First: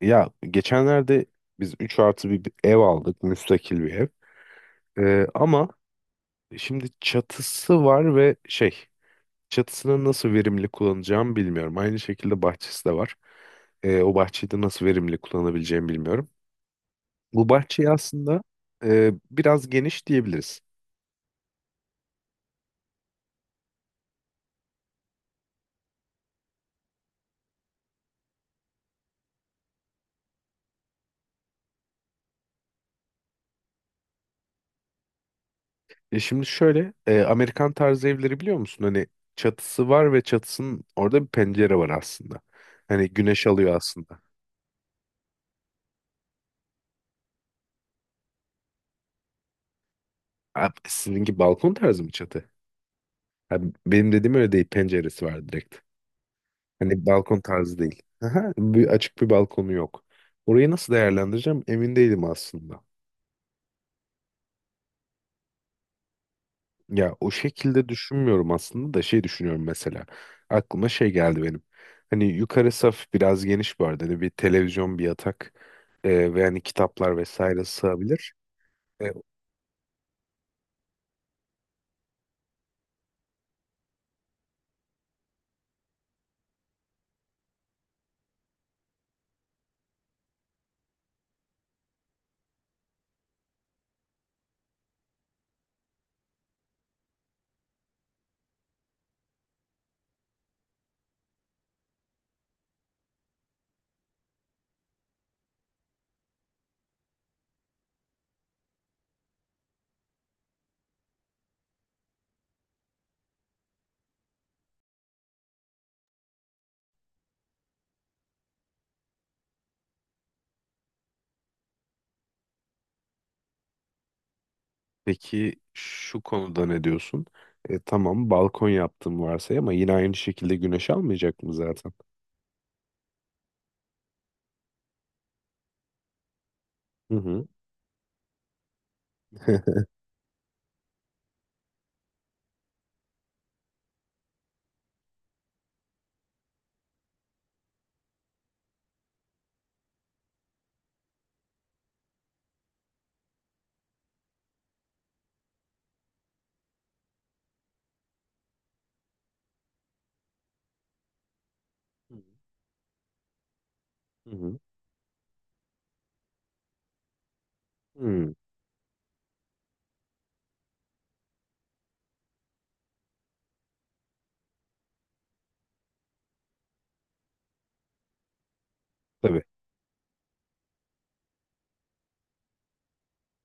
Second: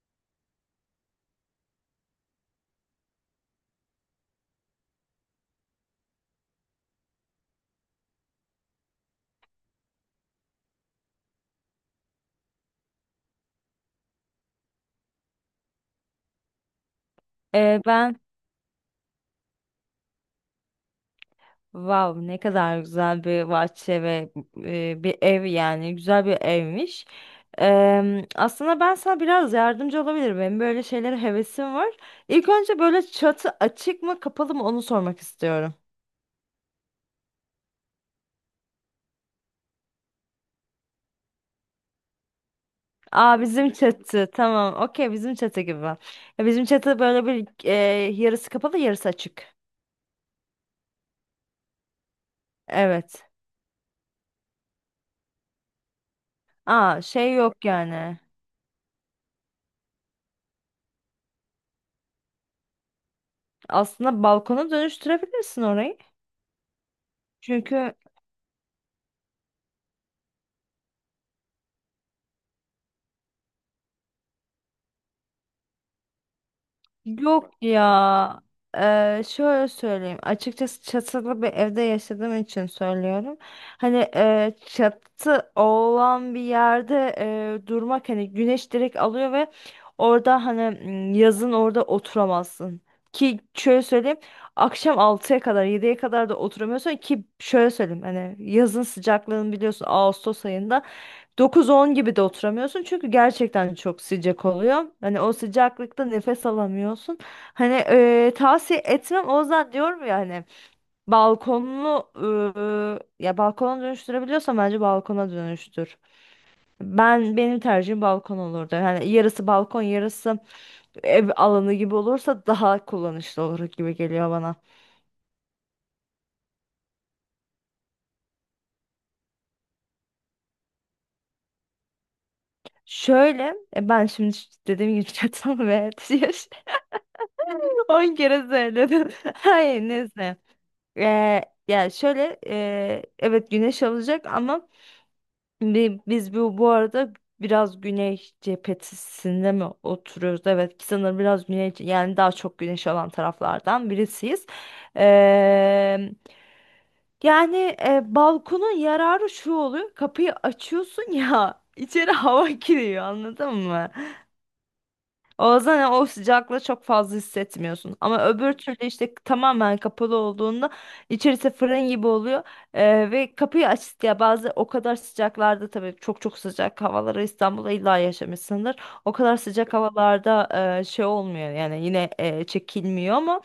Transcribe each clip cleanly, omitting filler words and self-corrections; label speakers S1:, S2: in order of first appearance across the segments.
S1: Ya geçenlerde biz 3 artı bir ev aldık. Müstakil bir ev. Ama şimdi çatısı var ve çatısını nasıl verimli kullanacağımı bilmiyorum. Aynı şekilde bahçesi de var. O bahçeyi de nasıl verimli kullanabileceğimi bilmiyorum. Bu bahçeyi
S2: Ben
S1: aslında biraz geniş diyebiliriz.
S2: Wow, ne kadar güzel bir bahçe ve bir ev, yani güzel bir evmiş. Aslında ben sana biraz yardımcı olabilirim. Benim böyle şeylere hevesim var. İlk önce böyle çatı açık mı kapalı mı onu sormak istiyorum.
S1: Şimdi şöyle Amerikan tarzı evleri biliyor musun? Hani çatısı var ve çatısının orada bir pencere var aslında. Hani
S2: Aa,
S1: güneş
S2: bizim
S1: alıyor aslında.
S2: çatı tamam, okey, bizim çatı gibi. Ya, bizim çatı böyle bir yarısı kapalı, yarısı açık.
S1: Abi, sizinki balkon tarzı mı çatı?
S2: Evet.
S1: Ha, benim dediğim öyle değil. Penceresi var direkt.
S2: Aa,
S1: Hani
S2: şey
S1: balkon
S2: yok
S1: tarzı değil.
S2: yani.
S1: Aha, bir açık bir balkonu yok. Orayı nasıl değerlendireceğim emin değilim aslında.
S2: Aslında balkona dönüştürebilirsin orayı.
S1: Ya o şekilde
S2: Çünkü
S1: düşünmüyorum aslında da şey düşünüyorum mesela. Aklıma şey geldi benim. Hani yukarı saf biraz geniş bu arada. Hani bir televizyon, bir yatak ve hani kitaplar
S2: Yok
S1: vesaire sığabilir.
S2: ya.
S1: E,
S2: Şöyle söyleyeyim. Açıkçası çatılı bir evde yaşadığım için söylüyorum. Hani çatı olan bir yerde durmak, hani güneş direkt alıyor ve orada hani, yazın orada oturamazsın. Ki şöyle söyleyeyim. Akşam 6'ya kadar, 7'ye kadar da oturamıyorsun, ki şöyle söyleyeyim, hani yazın sıcaklığını biliyorsun, Ağustos ayında 9-10 gibi de oturamıyorsun çünkü gerçekten çok sıcak oluyor. Hani o sıcaklıkta nefes alamıyorsun. Hani tavsiye etmem. O yüzden diyorum ya hani balkonlu, ya balkona dönüştürebiliyorsan bence balkona dönüştür. Ben, benim tercihim balkon olurdu. Yani yarısı balkon, yarısı ev alanı gibi olursa daha kullanışlı olur gibi geliyor bana.
S1: peki şu konuda ne diyorsun? Tamam balkon yaptım varsay ama yine aynı şekilde güneş almayacak mı zaten?
S2: Şöyle, ben şimdi dediğim gibi çatal ve
S1: Hı hı.
S2: 10 kere söyledim. Hayır, neyse. Yani şöyle, evet güneş alacak ama biz bu arada biraz güney cephesinde mi oturuyoruz? Evet, sanırım biraz güney, yani daha çok güneş alan taraflardan birisiyiz. Eee, yani balkonun yararı şu oluyor, kapıyı açıyorsun ya, içeri hava giriyor, anladın mı?
S1: Hı hı.
S2: O zaman o sıcaklığı çok fazla hissetmiyorsun. Ama
S1: Hmm,
S2: öbür türlü, işte tamamen kapalı olduğunda içerisi fırın gibi oluyor. Ve kapıyı aç ya, bazı o kadar sıcaklarda, tabii çok çok sıcak havalara İstanbul'da illa yaşamışsındır. O kadar
S1: tabii.
S2: sıcak havalarda şey olmuyor yani, yine çekilmiyor ama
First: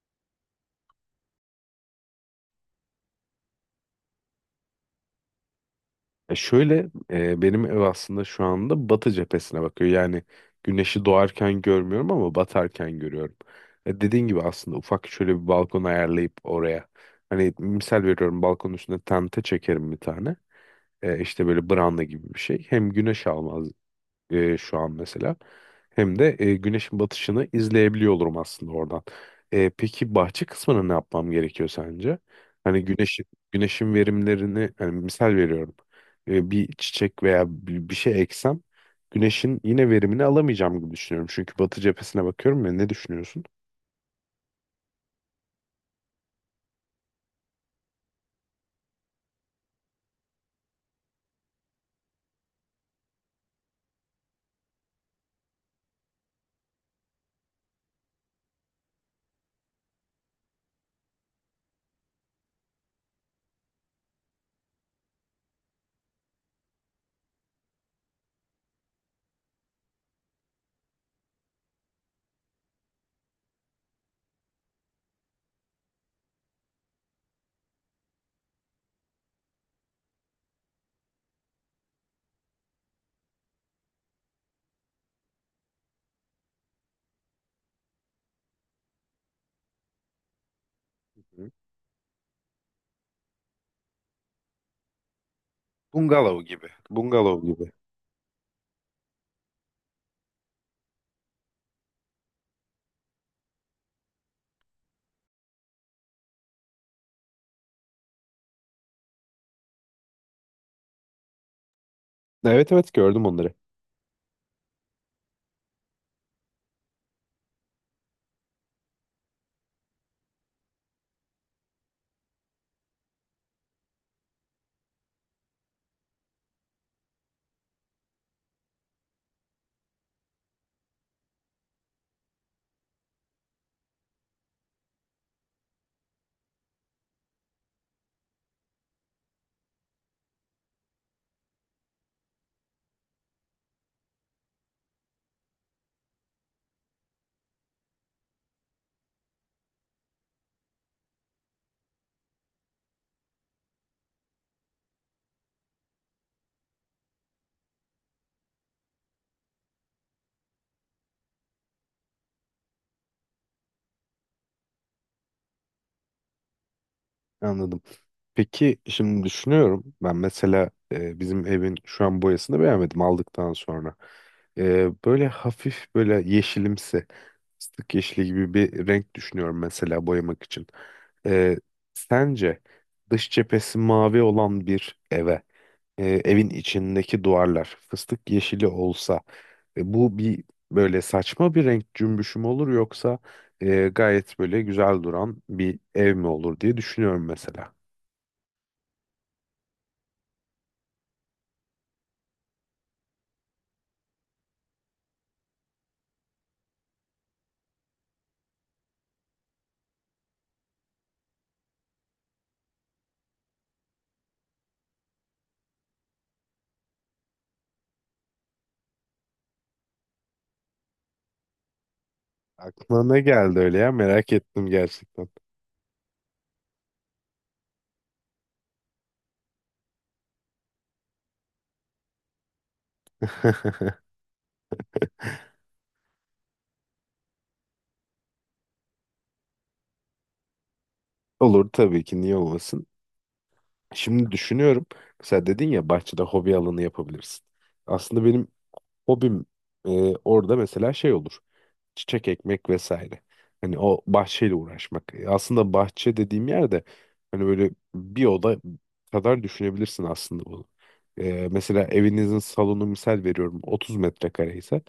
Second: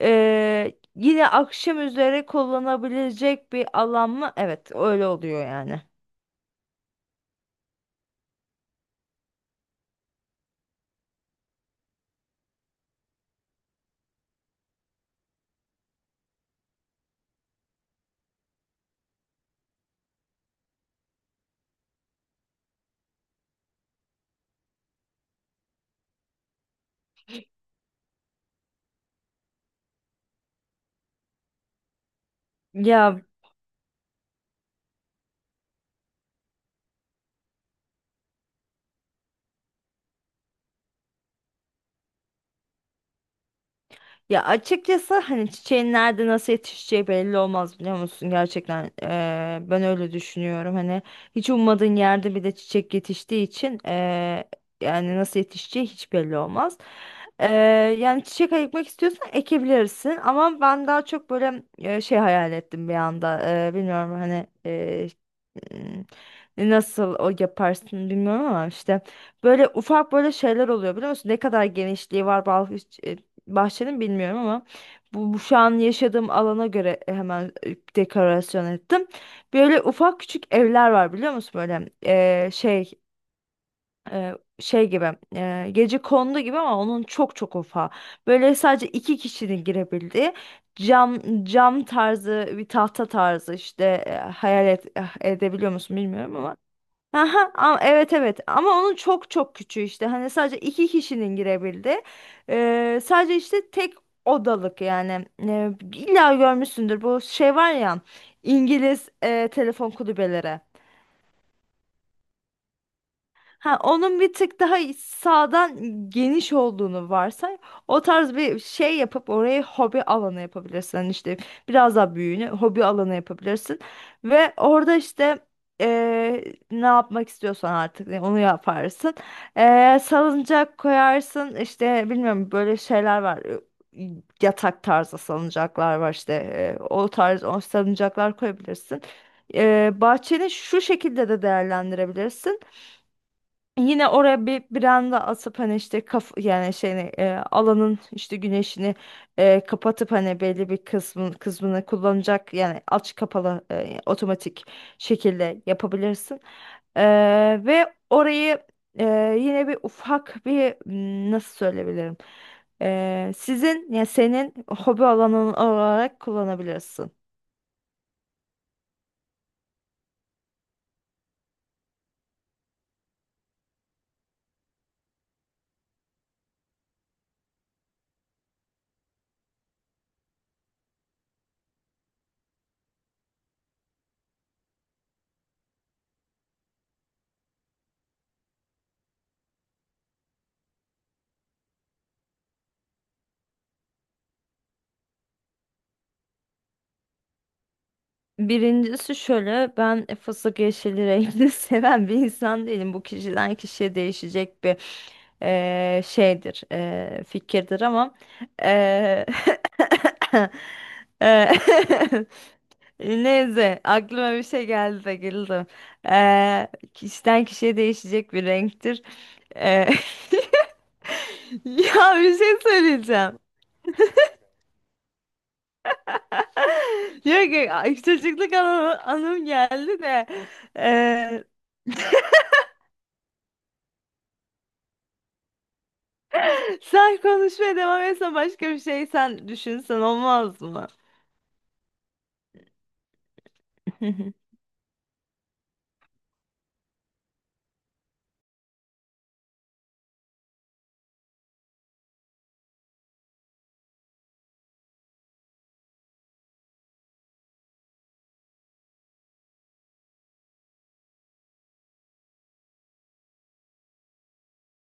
S2: yine akşam üzere kullanabilecek bir alan mı? Evet, öyle oluyor yani.
S1: E şöyle benim ev aslında şu anda batı cephesine bakıyor. Yani güneşi doğarken görmüyorum ama batarken görüyorum. Dediğin gibi aslında ufak şöyle bir balkon ayarlayıp oraya. Hani misal veriyorum balkonun üstüne tente çekerim bir tane. İşte böyle branda gibi bir şey. Hem güneş almaz şu an mesela. Hem de güneşin batışını izleyebiliyor olurum aslında oradan. Peki bahçe kısmına ne yapmam gerekiyor sence? Hani
S2: Ya
S1: güneşin verimlerini hani misal veriyorum. Bir çiçek veya bir şey eksem güneşin yine verimini alamayacağım gibi düşünüyorum. Çünkü batı cephesine bakıyorum ya, ne düşünüyorsun?
S2: Ya açıkçası, hani çiçeğin nerede nasıl yetişeceği belli olmaz, biliyor musun, gerçekten ben öyle düşünüyorum, hani hiç ummadığın yerde bir de çiçek yetiştiği için, yani nasıl yetişeceği hiç belli olmaz. Eee, yani çiçek ekmek istiyorsan ekebilirsin ama ben daha çok böyle şey hayal ettim bir anda. Bilmiyorum hani. Hmm, Nasıl o yaparsın bilmiyorum ama işte böyle ufak böyle şeyler oluyor, biliyor musun? Ne kadar genişliği var bahçenin, bilmiyorum ama bu şu an yaşadığım alana göre hemen dekorasyon ettim. Böyle ufak küçük evler var, biliyor musun? Böyle şey, e, şey gibi, gece kondu gibi ama onun çok çok ufağı. Böyle sadece iki kişinin girebildiği cam,
S1: Hı.
S2: cam tarzı, bir tahta tarzı, işte hayal et, edebiliyor musun bilmiyorum
S1: Bungalov
S2: ama.
S1: gibi. Bungalov
S2: Aha,
S1: gibi.
S2: evet, evet, ama onun çok çok küçüğü, işte hani sadece iki kişinin girebildiği, sadece işte tek odalık, yani illa görmüşsündür, bu şey var ya, İngiliz telefon kulübeleri.
S1: Evet, evet gördüm onları.
S2: Ha, onun bir tık daha sağdan geniş olduğunu varsay. O tarz bir şey yapıp orayı hobi alanı yapabilirsin. Hani işte biraz daha büyüğünü hobi alanı yapabilirsin. Ve orada işte, eee, ne yapmak istiyorsan artık yani onu yaparsın. Salıncak koyarsın. İşte bilmiyorum, böyle şeyler var. Ee, Yatak tarzı salıncaklar var işte. O tarz, o salıncaklar koyabilirsin. Bahçeni şu şekilde de değerlendirebilirsin. Yine oraya bir branda asıp, hani işte kaf, yani şeyini, alanın işte güneşini kapatıp, hani belli bir kısmını kullanacak, yani aç kapalı, otomatik şekilde yapabilirsin. E, ve orayı e, yine bir ufak bir, nasıl söyleyebilirim? Sizin, ya senin hobi alanın olarak kullanabilirsin.
S1: Anladım. Peki şimdi düşünüyorum ben mesela bizim evin şu an boyasını beğenmedim aldıktan sonra. Böyle hafif böyle yeşilimsi fıstık yeşili gibi bir renk düşünüyorum mesela boyamak için. E, Sence dış cephesi mavi olan bir eve evin içindeki duvarlar fıstık yeşili olsa bu bir böyle saçma bir renk cümbüşü mü olur yoksa gayet böyle güzel duran bir ev mi olur diye düşünüyorum mesela.
S2: Birincisi şöyle, ben fıstık yeşili rengini seven bir insan değilim. Bu kişiden kişiye değişecek bir şeydir, fikirdir ama eee, eee, neyse, aklıma bir şey geldi de güldüm. Eee, kişiden kişiye değişecek bir renktir. Eee, ya, bir şey
S1: Aklına ne
S2: söyleyeceğim.
S1: geldi öyle ya, merak ettim gerçekten.
S2: Diyor ki, "Ay, çocukluk anım geldi de eee, sen konuşmaya devam etsen, başka bir şey sen düşünsen olmaz mı?"
S1: Olur tabii ki, niye olmasın. Şimdi düşünüyorum. Mesela dedin ya bahçede hobi alanı yapabilirsin. Aslında benim hobim e, orada mesela şey olur. Çiçek ekmek vesaire. Hani o bahçeyle uğraşmak. Aslında bahçe dediğim yerde hani böyle bir oda kadar düşünebilirsin aslında bunu. Mesela evinizin salonu misal veriyorum 30 metrekare ise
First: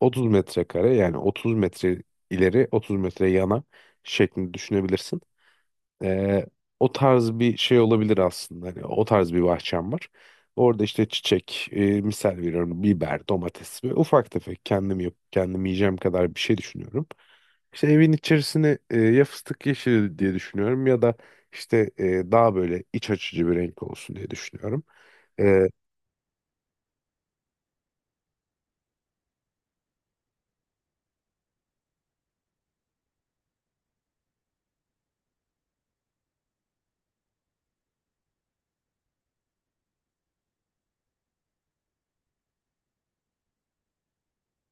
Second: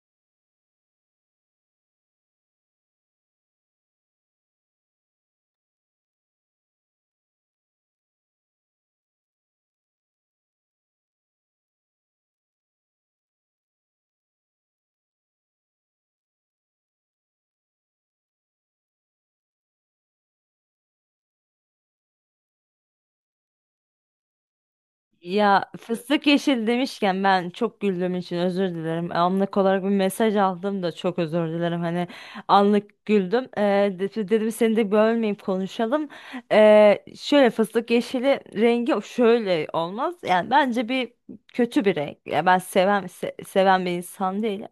S1: 30 metrekare yani 30 metre ileri 30 metre yana şeklinde düşünebilirsin. Ee, O tarz bir şey olabilir aslında. Hani o tarz bir bahçem var. Orada işte misal veriyorum biber, domates ve ufak tefek kendim yok, kendim yiyeceğim kadar bir şey düşünüyorum. İşte evin içerisini ya fıstık yeşili diye düşünüyorum ya da işte daha böyle iç açıcı bir renk olsun diye düşünüyorum.
S2: Ya fıstık yeşil demişken ben çok güldüğüm için özür dilerim. Anlık olarak bir mesaj aldım da çok özür dilerim. Hani anlık güldüm. De- dedim seni de bölmeyip konuşalım. Şöyle, fıstık yeşili rengi şöyle olmaz. Yani bence bir kötü bir renk. Ya ben seven, seven bir insan değilim.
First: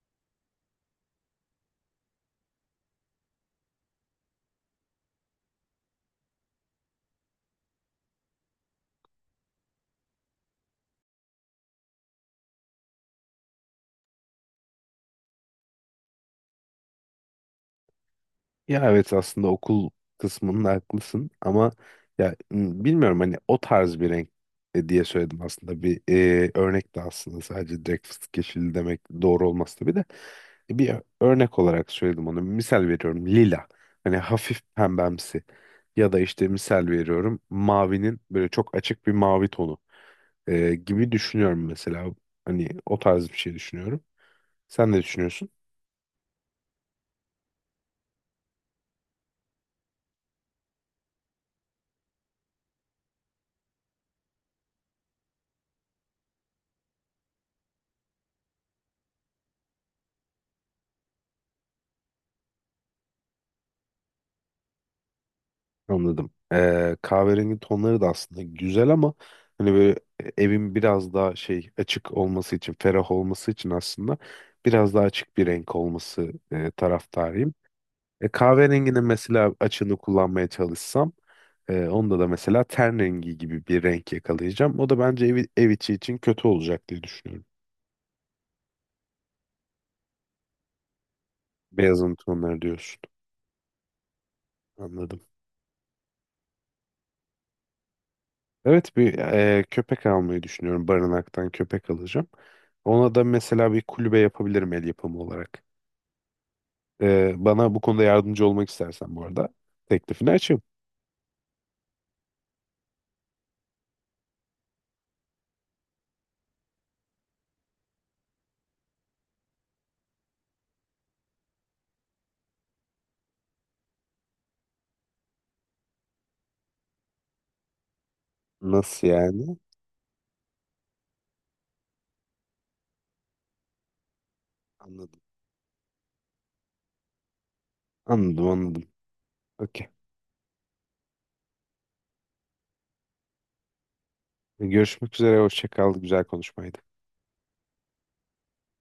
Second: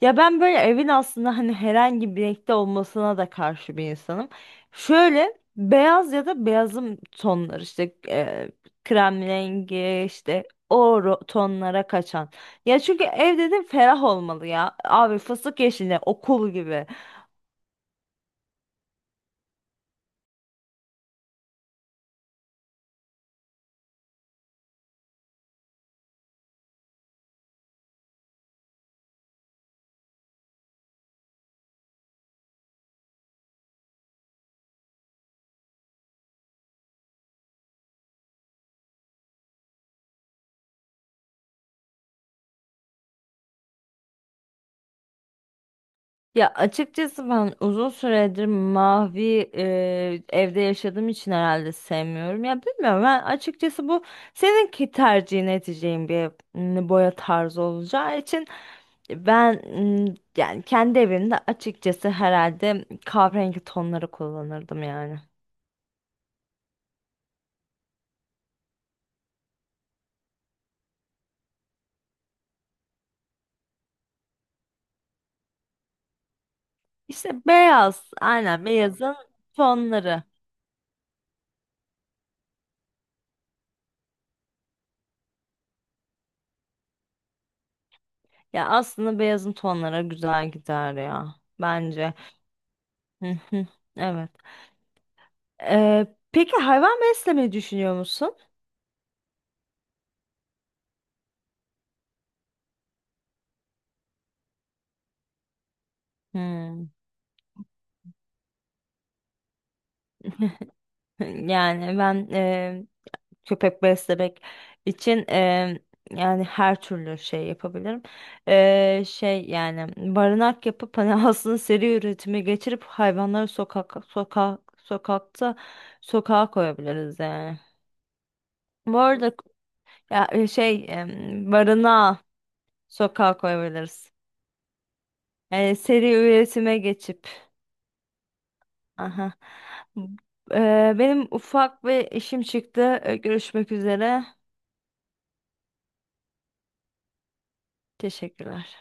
S2: Ya ben böyle evin aslında hani herhangi bir renkte olmasına da karşı bir insanım. Şöyle beyaz ya da beyazım tonlar, işte krem rengi, işte o tonlara kaçan. Ya çünkü ev dedim, ferah olmalı ya. Abi fıstık yeşili okul gibi.
S1: Ya evet, aslında okul kısmında haklısın ama ya bilmiyorum hani o tarz bir renk diye söyledim aslında bir örnek de aslında sadece direkt fıstık yeşili demek doğru olmaz tabii de bir örnek olarak söyledim onu, misal veriyorum lila, hani hafif pembemsi ya da işte misal veriyorum mavinin böyle çok açık bir mavi tonu gibi düşünüyorum mesela, hani o tarz bir şey düşünüyorum, sen ne düşünüyorsun?
S2: Ya açıkçası ben uzun süredir mavi evde yaşadığım için herhalde sevmiyorum. Ya bilmiyorum, ben açıkçası bu seninki tercihin edeceğin bir, boya tarzı olacağı için ben, yani kendi evimde açıkçası herhalde kahverengi tonları kullanırdım yani.
S1: Anladım. Kahverengi tonları da aslında güzel ama hani böyle evin biraz daha şey açık olması için, ferah olması için aslında biraz daha açık bir renk olması
S2: İşte
S1: taraftarıyım.
S2: beyaz, aynen
S1: Kahverenginin
S2: beyazın
S1: mesela açığını
S2: tonları.
S1: kullanmaya çalışsam onda da mesela ten rengi gibi bir renk yakalayacağım. O da bence ev içi için kötü olacak diye düşünüyorum.
S2: Ya aslında beyazın tonları güzel gider ya,
S1: Beyazın
S2: bence.
S1: tonları diyorsun.
S2: Hı hı. Evet.
S1: Anladım.
S2: Ee, peki, hayvan beslemeyi düşünüyor musun?
S1: Evet, bir köpek almayı düşünüyorum. Barınaktan köpek alacağım. Ona da mesela bir kulübe yapabilirim el yapımı olarak.
S2: Hmm.
S1: Bana bu konuda yardımcı olmak istersen bu arada teklifini açayım.
S2: Yani ben, köpek beslemek için, yani her türlü şey yapabilirim. Şey yani barınak yapıp hani aslında seri üretime geçirip hayvanları sokak sokak sokakta sokağa koyabiliriz yani. Bu
S1: Nasıl
S2: arada
S1: yani?
S2: ya, şey, barınağa, sokağa koyabiliriz.
S1: Anladım.
S2: Yani seri üretime geçip.
S1: Anladım.
S2: Aha.
S1: Okey.
S2: Benim ufak bir işim çıktı. Görüşmek üzere.
S1: Görüşmek üzere. Hoşça kal. Güzel konuşmaydı.
S2: Teşekkürler.